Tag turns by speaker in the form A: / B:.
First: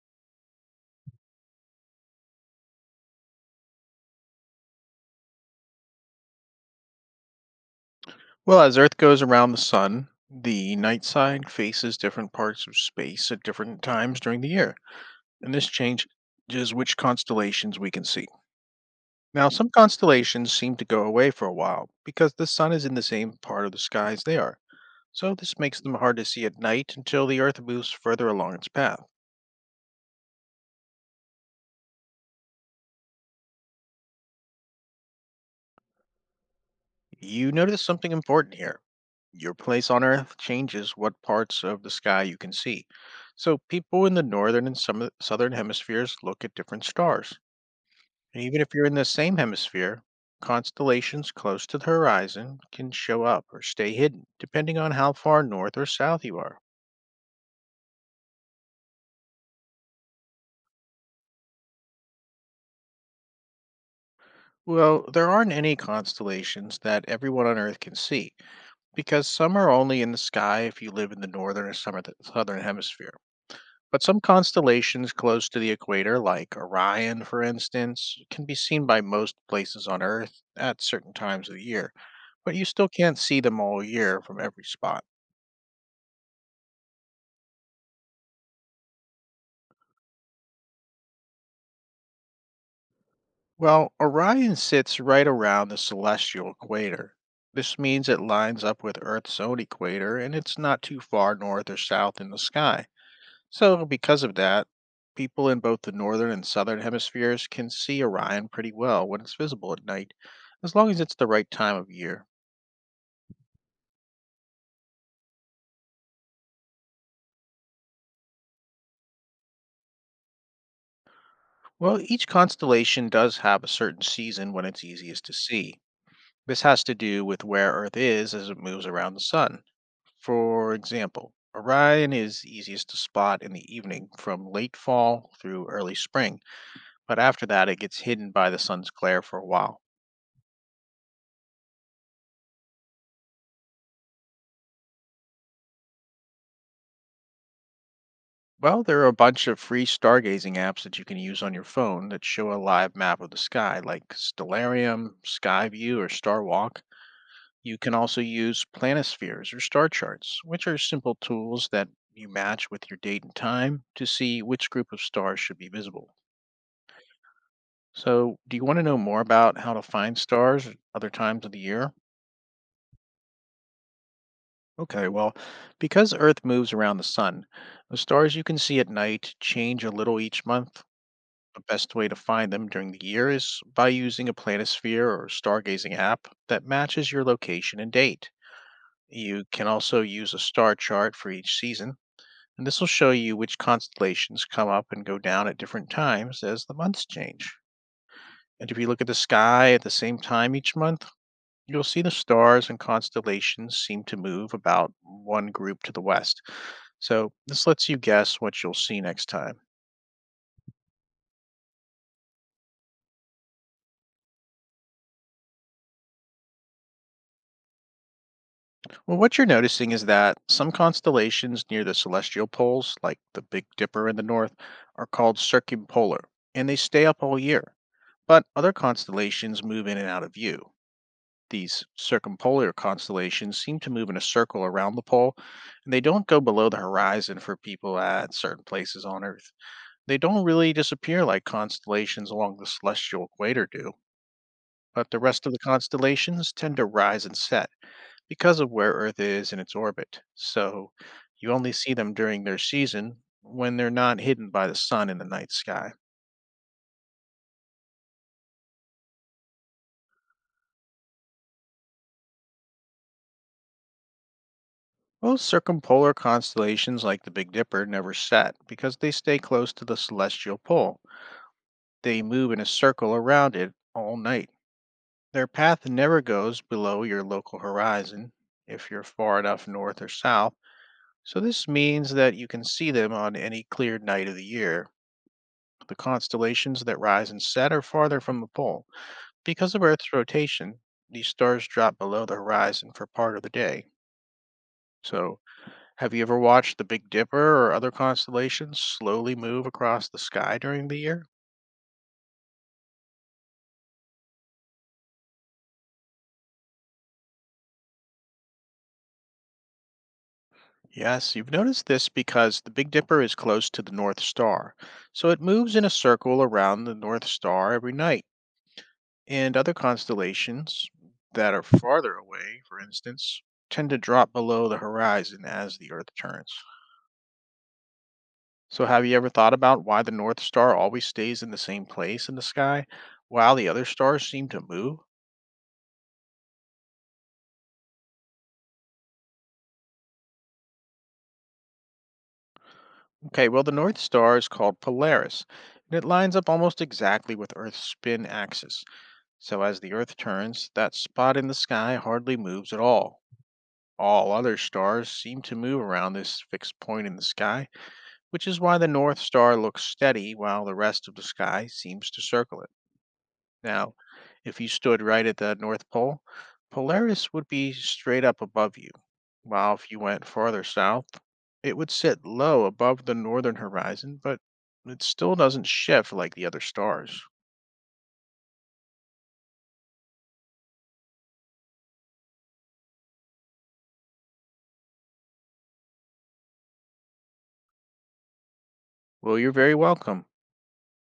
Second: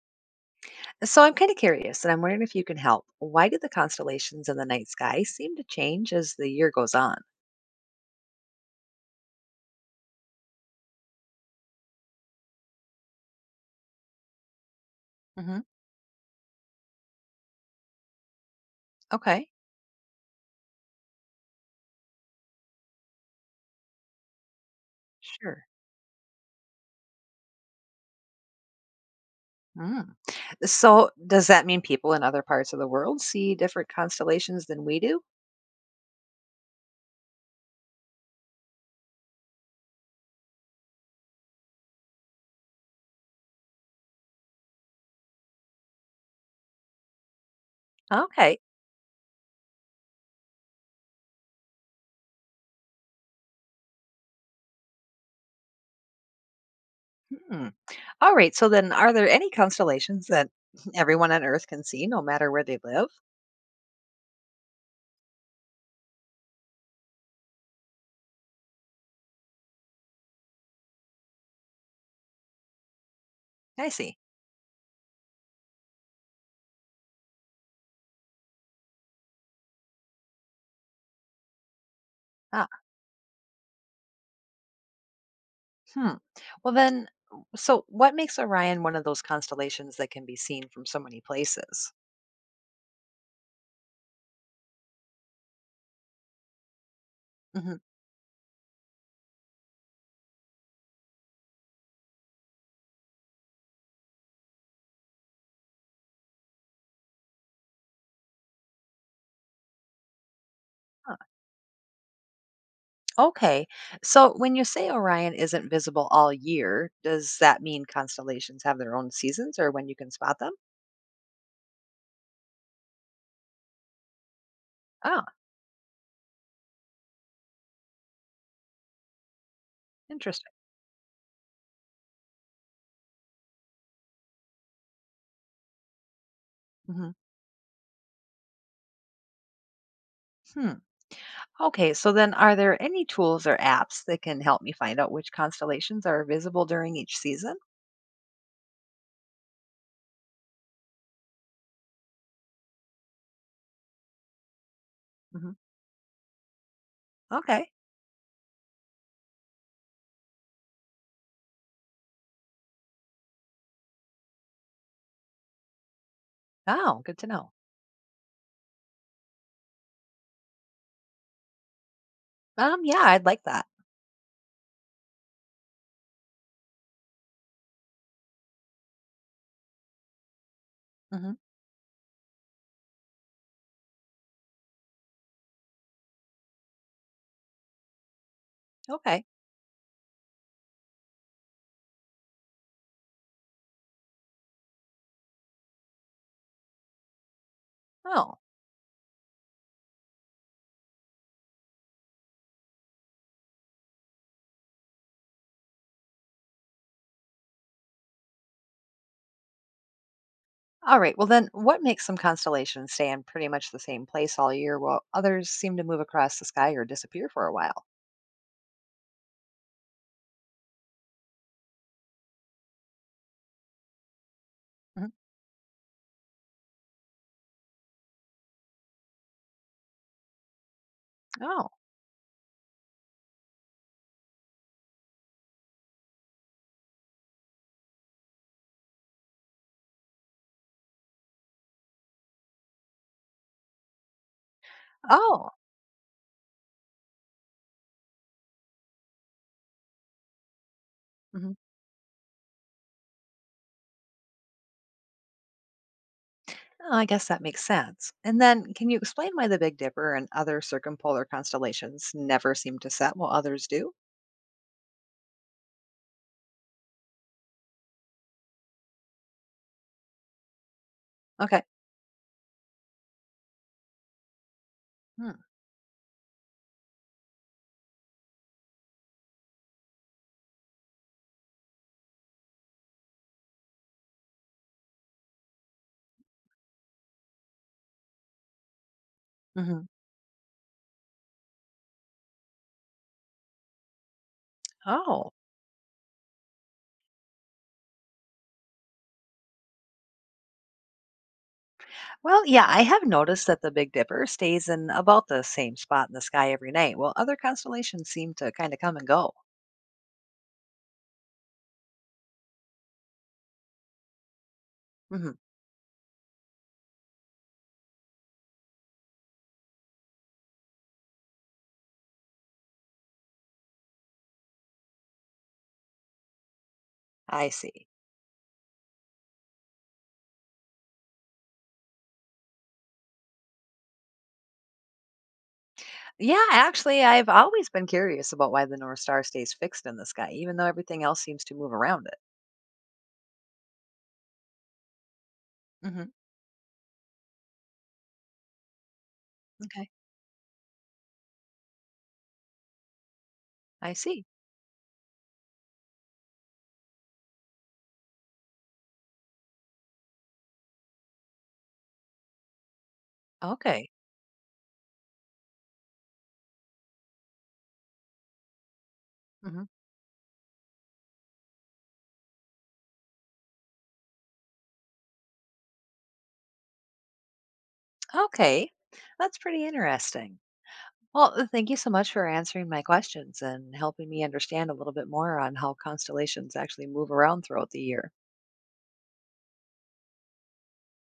A: So I'm kind of curious, and I'm wondering if you can help. Why do the constellations in the night sky seem to change as the year goes on?
B: Well, as Earth goes around the sun, the night side faces different parts of space at different times during the year, and
A: Hmm.
B: this changes which constellations we can see.
A: Okay,
B: Now, some constellations seem to go away for a while because the sun is in the same part of the sky as they are, so this
A: sure.
B: makes them hard to see at night until the Earth moves further along its path.
A: Mm. So does that mean people in other parts of the world see different constellations than we do?
B: You notice something important here. Your place on Earth changes what parts of the sky you can see. So, people in the northern and southern hemispheres look at different stars. And
A: Okay.
B: even if you're in the same hemisphere, constellations close to the horizon can show up or stay hidden, depending on how far north or south you are.
A: Hmm. All right. So then are there any constellations that everyone on Earth can see no matter where they live?
B: Well, there aren't any constellations that everyone on Earth can see, because some are only in the sky if you live in the northern or southern hemisphere.
A: I
B: But
A: see.
B: some constellations close to the equator, like Orion, for instance, can be seen by most places on Earth at certain times of the year, but you
A: Ah.
B: still can't see them all year from every spot.
A: Hmm. Well then so what makes Orion one of those constellations that can be seen from so many places?
B: Well, Orion sits right around the celestial equator.
A: Mhm.
B: This means it lines up with Earth's own equator and it's not too far north or south in the sky. So, because of that, people in both the northern and southern hemispheres can see Orion pretty well when it's visible at night, as long as it's the right time of year.
A: Okay. So when you say Orion isn't visible all year, does that mean constellations have their own seasons or when you can spot them?
B: Well, each constellation does have a certain season when it's
A: Ah,
B: easiest to see. This has to do with where Earth is as it moves around the sun.
A: interesting.
B: For example, Orion is easiest to spot in the evening from late fall through early spring,
A: Hmm.
B: but after that it gets hidden by the sun's glare for a while.
A: Hmm. Okay, so then are there any tools or apps that can help me find out which constellations are visible during each season?
B: Well, there are a bunch of free stargazing apps that you can use on your phone that show a live map of the sky, like Stellarium,
A: Hmm.
B: Skyview, or Starwalk.
A: Okay.
B: You can also use planispheres or star charts, which are simple tools that you match with your date and time to see which group of stars should be visible.
A: Oh, good to know.
B: So, do you want to know more about how to find stars at other times of the year?
A: Yeah, I'd like that.
B: Okay, well, because Earth moves around the sun, the stars you can see at night change a little each month.
A: Hmm.
B: The best way to find them during the year is by using a planisphere or stargazing app that matches your location and date.
A: Okay.
B: You can also use a star chart for each season, and this will show you which constellations come up and go down at different times as the months change.
A: Oh,
B: And if you look at the sky at the same time each month, you'll see the stars and constellations seem to move about one group to the west. So, this lets you guess what you'll see next time.
A: all right. Well, then what makes some constellations stay in pretty much the same place all year while others seem to move across the sky or disappear for a while?
B: Well, what you're noticing is that some constellations near the celestial poles, like the Big Dipper in the north, are
A: Mhm.
B: called circumpolar, and they stay up all year. But other constellations move in and out of view.
A: Oh.
B: These circumpolar constellations seem to move in a circle around the pole, and they don't go below the horizon for people at certain places on Earth. They don't really disappear like constellations along the celestial equator do, but the rest
A: Oh.
B: of the constellations tend to rise and set because of where Earth is in its orbit. So
A: Mhm.
B: you only see them during their season when they're not hidden by the sun in the night sky.
A: Oh, I guess that makes sense. And then, can you explain why the Big Dipper and other circumpolar constellations never seem to set while others do?
B: Most circumpolar constellations like the Big Dipper never set because they stay close to the celestial pole.
A: Okay.
B: They move in a circle around it all night.
A: Hmm.
B: Their path never goes below your local horizon if you're far enough north or south. So this means that you can see them on any clear night of the year. The constellations that rise and set are farther from the pole. Because
A: Hmm.
B: of Earth's rotation, these stars drop below the horizon for part of the day.
A: Oh,
B: So, have you ever watched the Big Dipper or other constellations slowly move across the sky during the year?
A: well, yeah, I have noticed that the Big Dipper stays in about the same spot in the sky every night, while other constellations seem to kind of come and go.
B: Yes, you've noticed this because the Big Dipper is close to the North Star, so
A: Hmm.
B: it moves in a circle around the North Star every night. And other constellations that are farther away, for instance, tend to drop below the horizon as the Earth turns.
A: I see.
B: So, have you ever thought about why the North Star always stays in the same place in the sky while the other stars seem to move?
A: Yeah, actually, I've always been curious about why the North Star stays fixed in the sky, even though everything else seems to move around it.
B: Okay, well, the North Star is called Polaris, and it
A: Hmm.
B: lines up almost exactly with Earth's spin axis. So, as
A: Okay.
B: the Earth turns, that spot in the sky hardly moves at all.
A: I see.
B: All other stars seem to move around this fixed point in the sky which is why the North Star looks steady while the rest of the sky seems to circle it.
A: Okay.
B: Now, if you stood right at the North Pole, Polaris would be straight up above you,
A: Mm-hmm.
B: while if you went farther south, it would sit low above the northern horizon, but it still doesn't shift like the other stars.
A: Okay, that's pretty interesting. Well, thank you so much for answering my questions and helping me understand a little bit more on how constellations actually move around throughout the year.
B: Well, you're very welcome.